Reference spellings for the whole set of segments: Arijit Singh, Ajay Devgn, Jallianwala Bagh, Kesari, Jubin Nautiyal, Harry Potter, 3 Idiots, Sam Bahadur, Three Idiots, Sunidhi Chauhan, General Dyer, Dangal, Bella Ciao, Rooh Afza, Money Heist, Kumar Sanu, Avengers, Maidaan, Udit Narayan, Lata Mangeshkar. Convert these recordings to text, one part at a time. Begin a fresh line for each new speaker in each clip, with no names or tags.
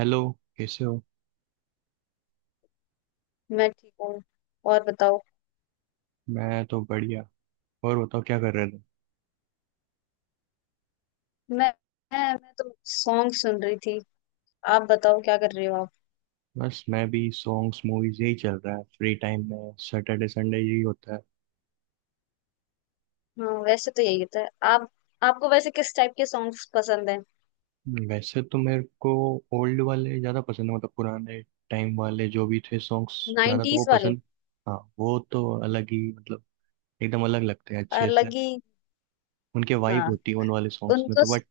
Hello. कैसे हो।
मैं ठीक हूँ। और बताओ।
मैं तो बढ़िया। और बताओ क्या कर रहे थे।
मैं मैं तो सॉन्ग सुन रही थी। आप बताओ क्या कर रहे हो आप?
बस मैं भी सॉन्ग्स मूवीज यही चल रहा है, फ्री टाइम में सैटरडे संडे यही होता
हाँ, वैसे तो यही होता है। आप, आपको वैसे किस टाइप के सॉन्ग्स पसंद हैं?
है। वैसे तो मेरे को ओल्ड वाले ज़्यादा पसंद है, मतलब पुराने टाइम वाले जो भी थे सॉन्ग्स, ज़्यादा तो वो
नाइन्टीज वाले।
पसंद। हाँ, वो तो अलग ही मतलब एकदम अलग लगते हैं अच्छे से।
अलग ही।
उनके वाइब
हाँ,
होती है उन वाले सॉन्ग्स में
उनको।
तो, बट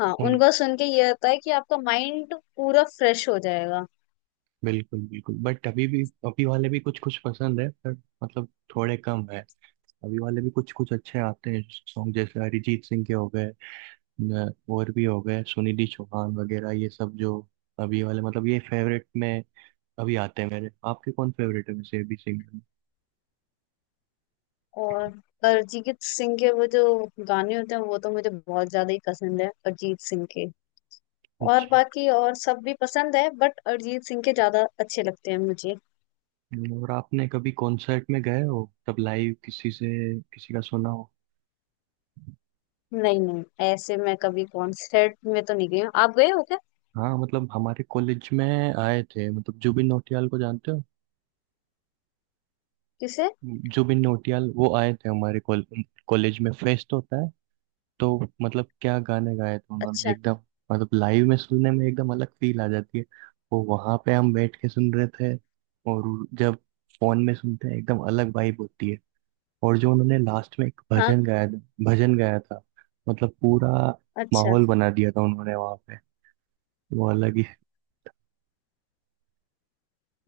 हाँ,
उन
उनको सुन के ये होता है कि आपका माइंड पूरा फ्रेश हो जाएगा।
बिल्कुल बिल्कुल, बट अभी भी अभी वाले भी कुछ कुछ पसंद है, पर मतलब थोड़े कम है। अभी वाले भी कुछ कुछ अच्छे आते हैं सॉन्ग, जैसे अरिजीत सिंह के हो गए, और भी हो गए, सुनिधि चौहान वगैरह, ये सब जो अभी वाले, मतलब ये फेवरेट में अभी आते हैं मेरे। आपके कौन फेवरेट है वैसे अभी सिंगर में?
और अरिजीत सिंह के वो जो गाने होते हैं वो तो मुझे बहुत ज्यादा ही पसंद है, अरिजीत सिंह के। और
अच्छा।
बाकी और सब भी पसंद है, बट अरिजीत सिंह के ज्यादा अच्छे लगते हैं मुझे।
और आपने कभी कॉन्सर्ट में गए हो तब लाइव, किसी से किसी का सुना हो।
नहीं नहीं, ऐसे मैं कभी कॉन्सर्ट में तो नहीं गई हूँ। आप गए हो क्या?
हाँ, मतलब हमारे कॉलेज में आए थे, मतलब जुबिन नौटियाल को जानते हो।
किसे?
जुबिन नौटियाल वो आए थे हमारे कॉलेज में, फेस्ट होता है, तो मतलब क्या गाने गाए थे उन्होंने
अच्छा।
एकदम। मतलब लाइव में सुनने में एकदम अलग फील आ जाती है, वो वहां पे हम बैठ के सुन रहे थे, और जब फोन में सुनते हैं एकदम अलग वाइब होती है। और जो उन्होंने लास्ट में एक
हाँ।
भजन गाया था, मतलब पूरा
अच्छा।
माहौल बना दिया था उन्होंने वहां पे, वो अलग ही।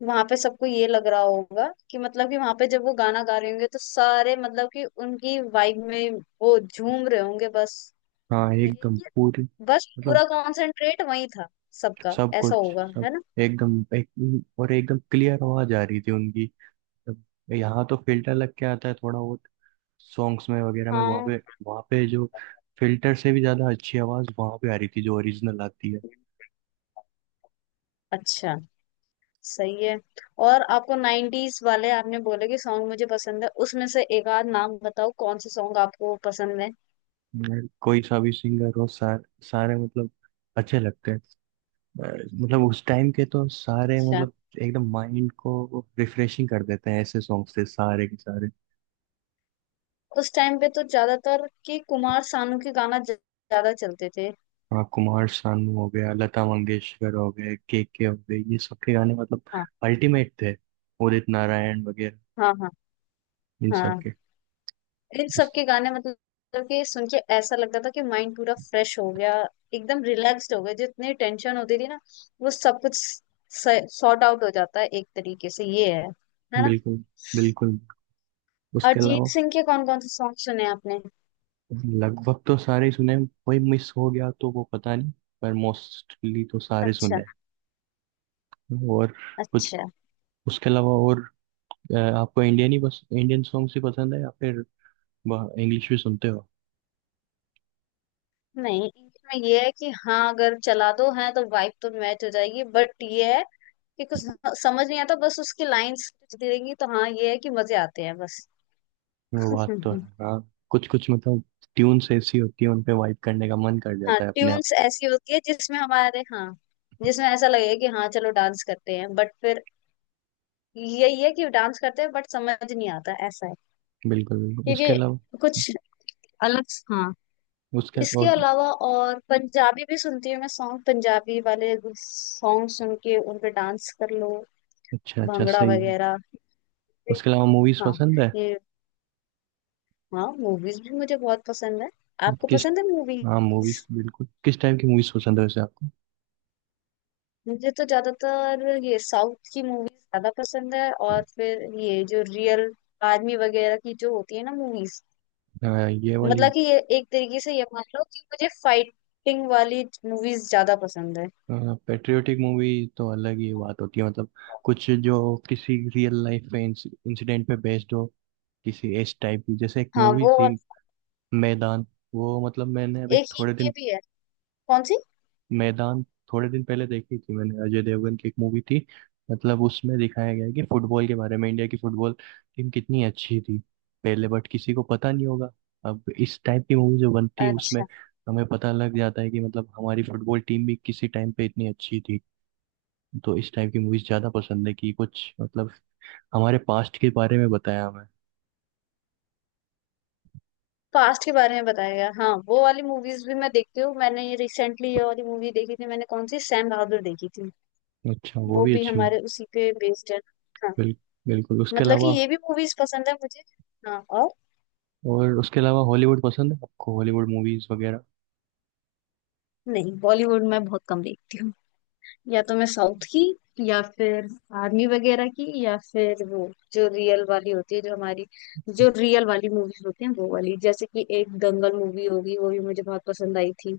वहां पे सबको ये लग रहा होगा कि मतलब कि वहां पे जब वो गाना गा रहे होंगे तो सारे मतलब कि उनकी वाइब में वो झूम रहे होंगे बस।
हाँ
ये
एकदम
कि
पूरी,
बस
मतलब
पूरा कॉन्सेंट्रेट वही था, सबका
सब
ऐसा
कुछ
होगा,
सब
है ना?
एकदम और एकदम क्लियर आवाज आ रही थी उनकी। अब यहाँ तो फिल्टर लग के आता है थोड़ा बहुत सॉन्ग्स में वगैरह में वहाँ
हाँ।
पे, जो फिल्टर से भी ज़्यादा अच्छी आवाज़ वहाँ पे आ रही थी, जो ओरिजिनल आती है।
अच्छा। सही है। और आपको नाइन्टीज वाले आपने बोले कि सॉन्ग मुझे पसंद है, उसमें से एक आध नाम बताओ, कौन से सॉन्ग आपको पसंद
कोई सा भी सिंगर हो, सारे मतलब अच्छे लगते हैं। अ, मतलब उस टाइम के तो सारे,
है?
मतलब एकदम माइंड को रिफ्रेशिंग कर देते हैं, ऐसे सॉन्ग्स थे सारे के सारे।
उस टाइम पे तो ज्यादातर कि कुमार सानू के गाना ज्यादा चलते थे।
हाँ, कुमार सानू हो गया, लता मंगेशकर हो गए, के हो गए, ये सब के गाने मतलब
हाँ।
अल्टीमेट थे। उदित नारायण वगैरह,
हाँ। हाँ।
इन सब
हाँ।
के
इन सब
इस-
के गाने मतलब कि सुन के ऐसा लगता था कि माइंड पूरा फ्रेश हो गया, एकदम रिलैक्स्ड हो गया। जितनी टेंशन होती थी ना वो सब कुछ सॉर्ट आउट हो जाता है एक तरीके से। ये है ना?
बिल्कुल बिल्कुल। उसके अलावा
अरिजीत सिंह के कौन कौन से सॉन्ग सुने आपने?
लगभग तो सारे ही सुने हैं, कोई मिस हो गया तो वो पता नहीं, पर मोस्टली तो सारे
अच्छा।
सुने हैं। और कुछ
अच्छा।
उसके अलावा और आपको इंडियन ही, बस इंडियन सॉन्ग्स ही पसंद है या फिर इंग्लिश भी सुनते हो।
नहीं, इनमें ये है कि हाँ अगर चला दो है तो वाइब तो मैच हो जाएगी, बट ये है कि कुछ समझ नहीं आता बस उसकी लाइंस देंगी तो। हाँ, ये है कि मजे आते हैं बस।
वो बात तो है, हाँ कुछ कुछ मतलब ट्यून्स ऐसी होती है, उन पे वाइब करने का मन कर
हाँ,
जाता है अपने आप।
ट्यून्स ऐसी होती है जिसमें हमारे, हाँ, जिसमें ऐसा लगे कि हाँ चलो डांस करते हैं, बट फिर यही है कि डांस करते हैं बट समझ नहीं आता, ऐसा है।
बिल्कुल बिल्कुल। उसके
क्योंकि
अलावा
कुछ अलग। हाँ।
उसके
इसके
और
अलावा और पंजाबी भी सुनती हूँ मैं, सॉन्ग पंजाबी वाले सॉन्ग सुन के उन पे डांस कर लो।
अच्छा अच्छा,
भांगड़ा
सही है।
वगैरह।
उसके अलावा मूवीज
हाँ।
पसंद है।
ये। हाँ, मूवीज भी मुझे बहुत पसंद है। आपको
किस
पसंद है
हाँ,
मूवीज?
मूवीज बिल्कुल। किस टाइप की मूवीज पसंद है वैसे आपको?
मुझे तो ज्यादातर ये साउथ की मूवीज ज्यादा पसंद है, और फिर ये जो रियल आर्मी वगैरह की जो होती है ना मूवीज,
हाँ, ये वाली
मतलब कि ये एक तरीके से ये मान लो कि मुझे फाइटिंग वाली मूवीज ज्यादा पसंद है।
पेट्रियोटिक मूवी तो अलग ही बात होती है, मतलब कुछ जो किसी रियल लाइफ में इंसिडेंट पे बेस्ड हो, किसी इस टाइप की, जैसे एक
हाँ
मूवी
वो। और
थी मैदान, वो मतलब मैंने अभी
एक ये
थोड़े
ये
दिन,
भी है। कौन सी?
मैदान थोड़े दिन पहले देखी थी, मैंने अजय देवगन की एक मूवी थी, मतलब उसमें दिखाया गया है कि फुटबॉल के बारे में, इंडिया की फुटबॉल टीम कितनी अच्छी थी पहले, बट किसी को पता नहीं होगा। अब इस टाइप की मूवी जो बनती है उसमें
अच्छा।
हमें पता लग जाता है कि मतलब हमारी फुटबॉल टीम भी किसी टाइम पे इतनी अच्छी थी, तो इस टाइप की मूवीज ज्यादा पसंद है कि कुछ मतलब हमारे पास्ट के बारे में बताया हमें।
पास्ट के बारे में बताया गया, हाँ, वो वाली मूवीज भी मैं देखती हूँ। मैंने ये रिसेंटली ये वाली मूवी देखी थी मैंने, कौन सी, सैम बहादुर देखी थी।
अच्छा, वो
वो
भी
भी
अच्छी हूँ।
हमारे उसी पे बेस्ड है। हाँ।
बिल, बिल्कुल। उसके
मतलब कि
अलावा
ये भी मूवीज पसंद है मुझे। हाँ। और
और उसके अलावा हॉलीवुड पसंद है, आपको हॉलीवुड मूवीज वगैरह?
नहीं, बॉलीवुड मैं बहुत कम देखती हूँ। या तो मैं साउथ की, या फिर आर्मी वगैरह की, या फिर वो जो रियल वाली होती है जो हमारी, जो रियल वाली मूवीज होती हैं वो वाली। जैसे कि एक दंगल मूवी होगी वो भी मुझे बहुत पसंद आई थी।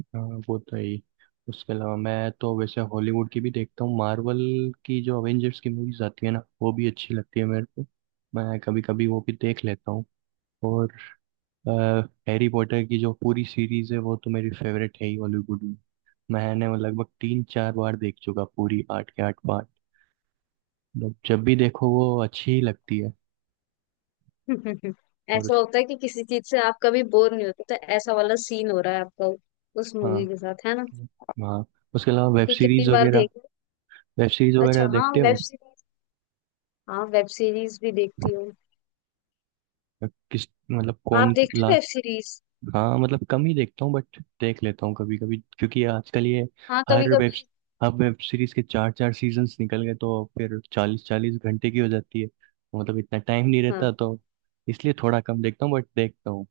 हाँ, वो तो है ही। उसके अलावा मैं तो वैसे हॉलीवुड की भी देखता हूँ, मार्वल की जो अवेंजर्स की मूवीज आती है ना, वो भी अच्छी लगती है मेरे को। मैं कभी कभी वो भी देख लेता हूँ। और हैरी पॉटर की जो पूरी सीरीज है वो तो मेरी फेवरेट है ही हॉलीवुड में। मैंने वो लगभग 3-4 बार देख चुका, पूरी 8 के 8 पार्ट। मतलब जब भी देखो वो अच्छी ही लगती है। और
ऐसा
उस
होता है कि किसी चीज से आप कभी बोर नहीं होते तो ऐसा वाला सीन हो रहा है आपका उस मूवी
हाँ
के साथ, है ना?
हाँ। उसके अलावा वेब
कि कितनी
सीरीज
बार
वगैरह,
देखो।
वेब सीरीज
अच्छा।
वगैरह
हाँ,
देखते
वेब
हो?
सीरीज। हाँ, वेब सीरीज भी देखती हूँ।
किस मतलब
आप
कौन
देखते
ला
हो वेब सीरीज?
हाँ मतलब कम ही देखता हूँ, बट देख लेता हूँ कभी कभी, क्योंकि आजकल ये
हाँ, कभी
हर वेब
कभी।
हर वेब सीरीज के 4-4 सीजन्स निकल गए, तो फिर 40-40 घंटे की हो जाती है, मतलब इतना टाइम नहीं
हाँ।
रहता, तो इसलिए थोड़ा कम देखता हूँ, बट देखता हूँ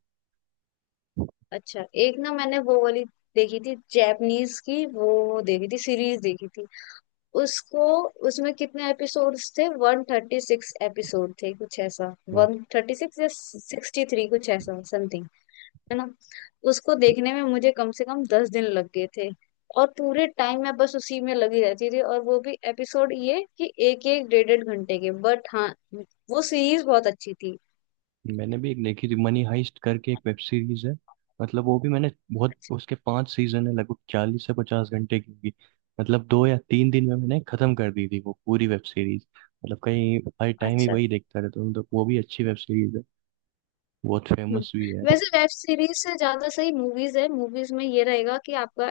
अच्छा, एक ना मैंने वो वाली देखी थी जैपनीज की, वो देखी थी सीरीज देखी थी उसको। उसमें कितने एपिसोड्स थे, 136 एपिसोड थे कुछ ऐसा,
तो।
136 या 63 कुछ ऐसा समथिंग, है ना? उसको देखने में मुझे कम से कम 10 दिन लग गए थे, और पूरे टाइम मैं बस उसी में लगी रहती थी। और वो भी एपिसोड ये कि एक एक डेढ़ डेढ़ घंटे के, बट हाँ वो सीरीज बहुत अच्छी थी।
मैंने भी एक देखी थी, मनी हाइस्ट करके एक वेब सीरीज है, मतलब वो भी मैंने बहुत, उसके 5 सीजन है, लगभग 40 से 50 घंटे की होगी। मतलब 2 या 3 दिन में मैंने खत्म कर दी थी वो पूरी वेब सीरीज। मतलब कहीं हर टाइम ही
अच्छा।
वही देखता रहता हूँ, तो वो भी अच्छी वेब सीरीज है, बहुत
हम्म।
फेमस भी है।
वैसे वेब सीरीज से ज्यादा सही मूवीज है। मूवीज में ये रहेगा कि आपका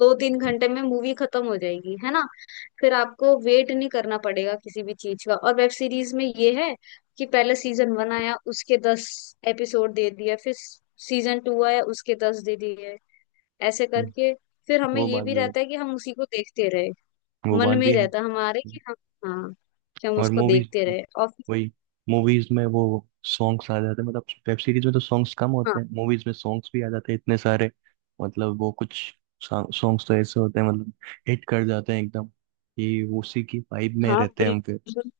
दो तीन घंटे में मूवी खत्म हो जाएगी, है ना? फिर आपको वेट नहीं करना पड़ेगा किसी भी चीज का। और वेब सीरीज में ये है कि पहले सीजन 1 आया उसके दस एपिसोड दे दिया, फिर सीजन 2 आया उसके दस दे दिए, ऐसे
हम्म।
करके। फिर हमें
वो
ये
बात
भी
भी है,
रहता है कि हम उसी को देखते रहे।
वो
मन
बात
में
भी है।
रहता है हमारे कि हम, हाँ, कि हम
और
उसको
मूवीज
देखते रहे और
वही मूवीज में वो सॉन्ग्स आ जाते हैं, मतलब वेब सीरीज में तो सॉन्ग्स कम होते
हाँ।
हैं, मूवीज में सॉन्ग्स भी आ जाते हैं इतने सारे। मतलब वो कुछ सॉन्ग्स तो ऐसे होते हैं, मतलब हिट कर जाते हैं एकदम कि उसी की वाइब में
हाँ।
रहते हैं हम फिर।
बिल्कुल।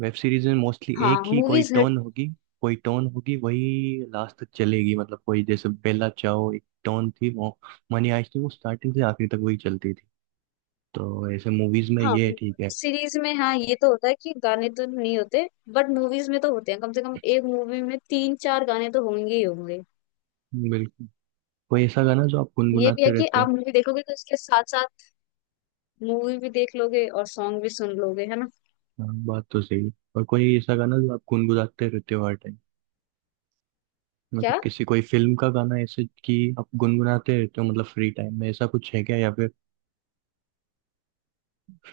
वेब सीरीज में मोस्टली
हाँ,
एक ही कोई
मूवीज हिट।
टोन होगी, कोई टोन होगी वही लास्ट तक चलेगी, मतलब कोई जैसे बेला चाओ एक टोन थी, वो मनी आइस थी, वो स्टार्टिंग से आखिरी तक वही चलती थी, तो ऐसे मूवीज में
हाँ।
ये ठीक है।
सीरीज में हाँ ये तो होता है कि गाने तो नहीं होते बट मूवीज में तो होते हैं, कम से कम एक मूवी में तीन चार गाने तो होंगे ही होंगे।
बिल्कुल। कोई ऐसा गाना जो आप
ये भी है
गुनगुनाते
कि
रहते हो?
आप मूवी देखोगे तो इसके साथ साथ मूवी भी देख लोगे और सॉन्ग भी सुन लोगे, है ना?
हाँ बात तो सही है। और कोई ऐसा गाना जो आप गुनगुनाते रहते हो हर टाइम, मतलब
क्या?
किसी कोई फिल्म का गाना ऐसे कि आप गुनगुनाते रहते हो मतलब फ्री टाइम में, ऐसा कुछ है क्या या फिर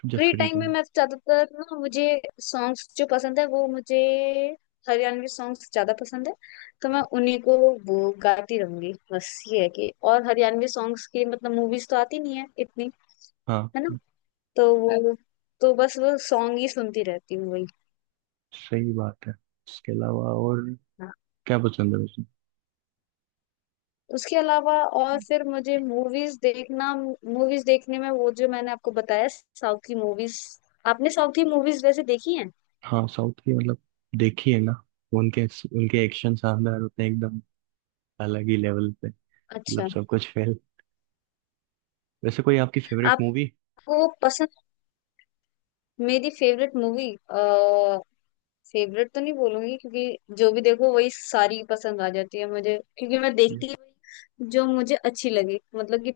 जब
फ्री
फ्री
टाइम में
टाइम
मैं ज्यादातर ना, मुझे सॉन्ग्स जो पसंद है वो मुझे, हरियाणवी सॉन्ग्स ज्यादा पसंद है। तो मैं उन्हीं को वो गाती रहूंगी बस, ये है कि और हरियाणवी सॉन्ग्स की मतलब मूवीज तो आती नहीं है इतनी,
हाँ
है ना? तो वो, तो बस वो सॉन्ग ही सुनती रहती हूँ वही।
सही बात है। इसके अलावा और
हाँ।
क्या पसंद है वैसे?
उसके अलावा और फिर मुझे मूवीज देखना, मूवीज देखने में वो जो मैंने आपको बताया साउथ की मूवीज। आपने साउथ की मूवीज वैसे देखी हैं?
हाँ साउथ की मतलब देखी है ना। उनके उनके एक्शन शानदार होते हैं एकदम, अलग ही लेवल पे। मतलब
अच्छा।
सब कुछ फेल। वैसे कोई आपकी फेवरेट मूवी?
आपको पसंद? मेरी फेवरेट मूवी, फेवरेट तो नहीं बोलूंगी, क्योंकि जो भी देखो वही सारी पसंद आ जाती है मुझे, क्योंकि मैं देखती हूँ जो मुझे अच्छी लगे, मतलब कि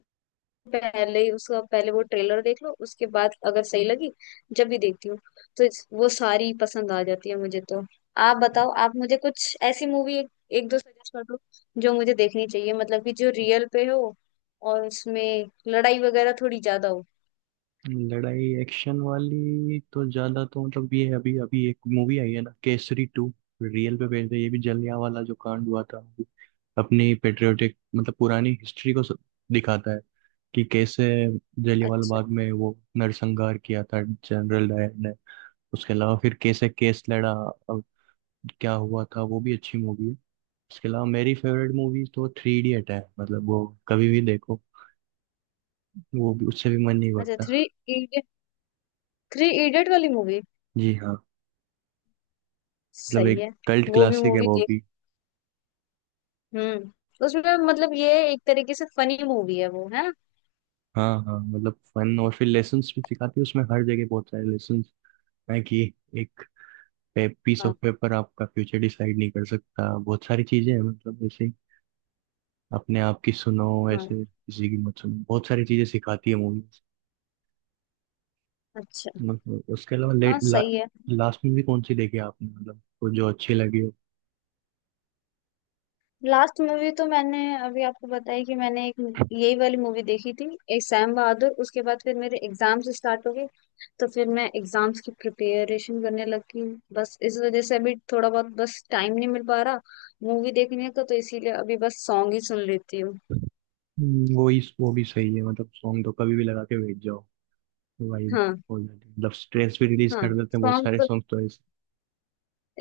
पहले ही उसका पहले वो ट्रेलर देख लो, उसके बाद अगर सही लगी, जब भी देखती हूँ तो वो सारी पसंद आ जाती है मुझे तो। आप बताओ, आप मुझे कुछ ऐसी मूवी एक दो सजेस्ट कर दो जो मुझे देखनी चाहिए, मतलब कि जो रियल पे हो और उसमें लड़ाई वगैरह थोड़ी ज्यादा हो।
लड़ाई एक्शन वाली तो ज्यादा तो, मतलब ये है अभी अभी एक मूवी आई है ना केसरी 2, रियल पे बेस्ड है ये भी। जलिया वाला जो कांड हुआ था, अपनी पेट्रियोटिक मतलब पुरानी हिस्ट्री को सब दिखाता है कि कैसे जलियांवाला
अच्छा।
बाग में वो नरसंहार किया था जनरल डायर ने। उसके अलावा फिर कैसे केस लड़ा और क्या हुआ था, वो भी अच्छी मूवी है। उसके अलावा मेरी फेवरेट मूवी तो 3 इडियट है, मतलब वो कभी भी देखो, वो भी उससे भी मन नहीं
अच्छा,
भरता।
3 Idiots। 3 Idiots वाली मूवी।
जी हाँ। मतलब
सही
एक
है।
कल्ट
वो भी
क्लासिक है
मूवी
वो
देख।
भी।
हम्म, उसमें मतलब ये एक तरीके से फनी मूवी है वो, है ना?
हाँ हाँ, मतलब फन और फिर लेसन्स भी सिखाती है उसमें, हर जगह बहुत सारे लेसन्स है कि एक पीस
हाँ।
ऑफ पेपर आपका फ्यूचर डिसाइड नहीं कर सकता, बहुत सारी चीजें हैं मतलब ऐसे ही। अपने आप की सुनो,
हाँ।
ऐसे किसी की मत सुनो, बहुत सारी चीजें सिखाती है मूवीज।
अच्छा।
मतलब उसके अलावा
हाँ सही है।
लास्ट में भी कौन सी देखी आपने, मतलब वो जो अच्छी लगी हो?
लास्ट मूवी तो मैंने, अभी आपको बताई कि मैंने एक यही वाली मूवी देखी थी, एक सैम बहादुर। उसके बाद फिर मेरे एग्जाम्स स्टार्ट हो गए तो फिर मैं एग्जाम्स की प्रिपरेशन करने लगी। बस इस वजह से अभी थोड़ा बहुत बस टाइम नहीं मिल पा रहा मूवी देखने का, तो इसीलिए अभी बस सॉन्ग ही सुन लेती हूँ।
वो ही वो भी सही है, मतलब सॉन्ग तो कभी भी लगा के बैठ जाओ भाई,
हाँ।
हो जाती है। मतलब स्ट्रेस भी रिलीज
हाँ,
कर देते हैं बहुत
सॉन्ग
सारे
तो
सॉन्ग तो ऐसे।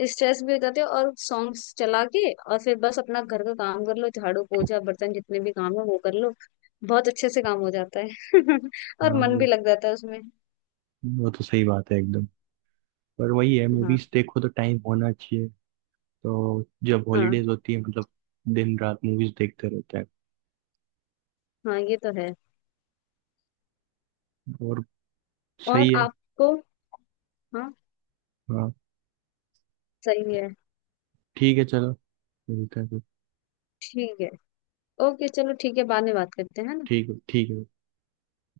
स्ट्रेस भी बताते हैं, और सॉन्ग्स चला के और फिर बस अपना घर का काम कर लो, झाड़ू पोछा बर्तन जितने भी काम है वो कर लो। बहुत अच्छे से काम हो जाता है और मन भी
हाँ
लग जाता है उसमें।
वो तो सही बात है एकदम। पर वही है,
हाँ।
मूवीज देखो तो टाइम होना चाहिए, तो जब
हाँ।
हॉलीडेज होती है मतलब दिन रात मूवीज देखते रहते हैं।
हाँ, ये तो है।
और
और
सही है।
आपको। हाँ
हाँ
सही है।
ठीक है चलो, मिलते हैं फिर।
ठीक है। ओके चलो, ठीक है, बाद में बात करते हैं, है ना?
ठीक है, ठीक है।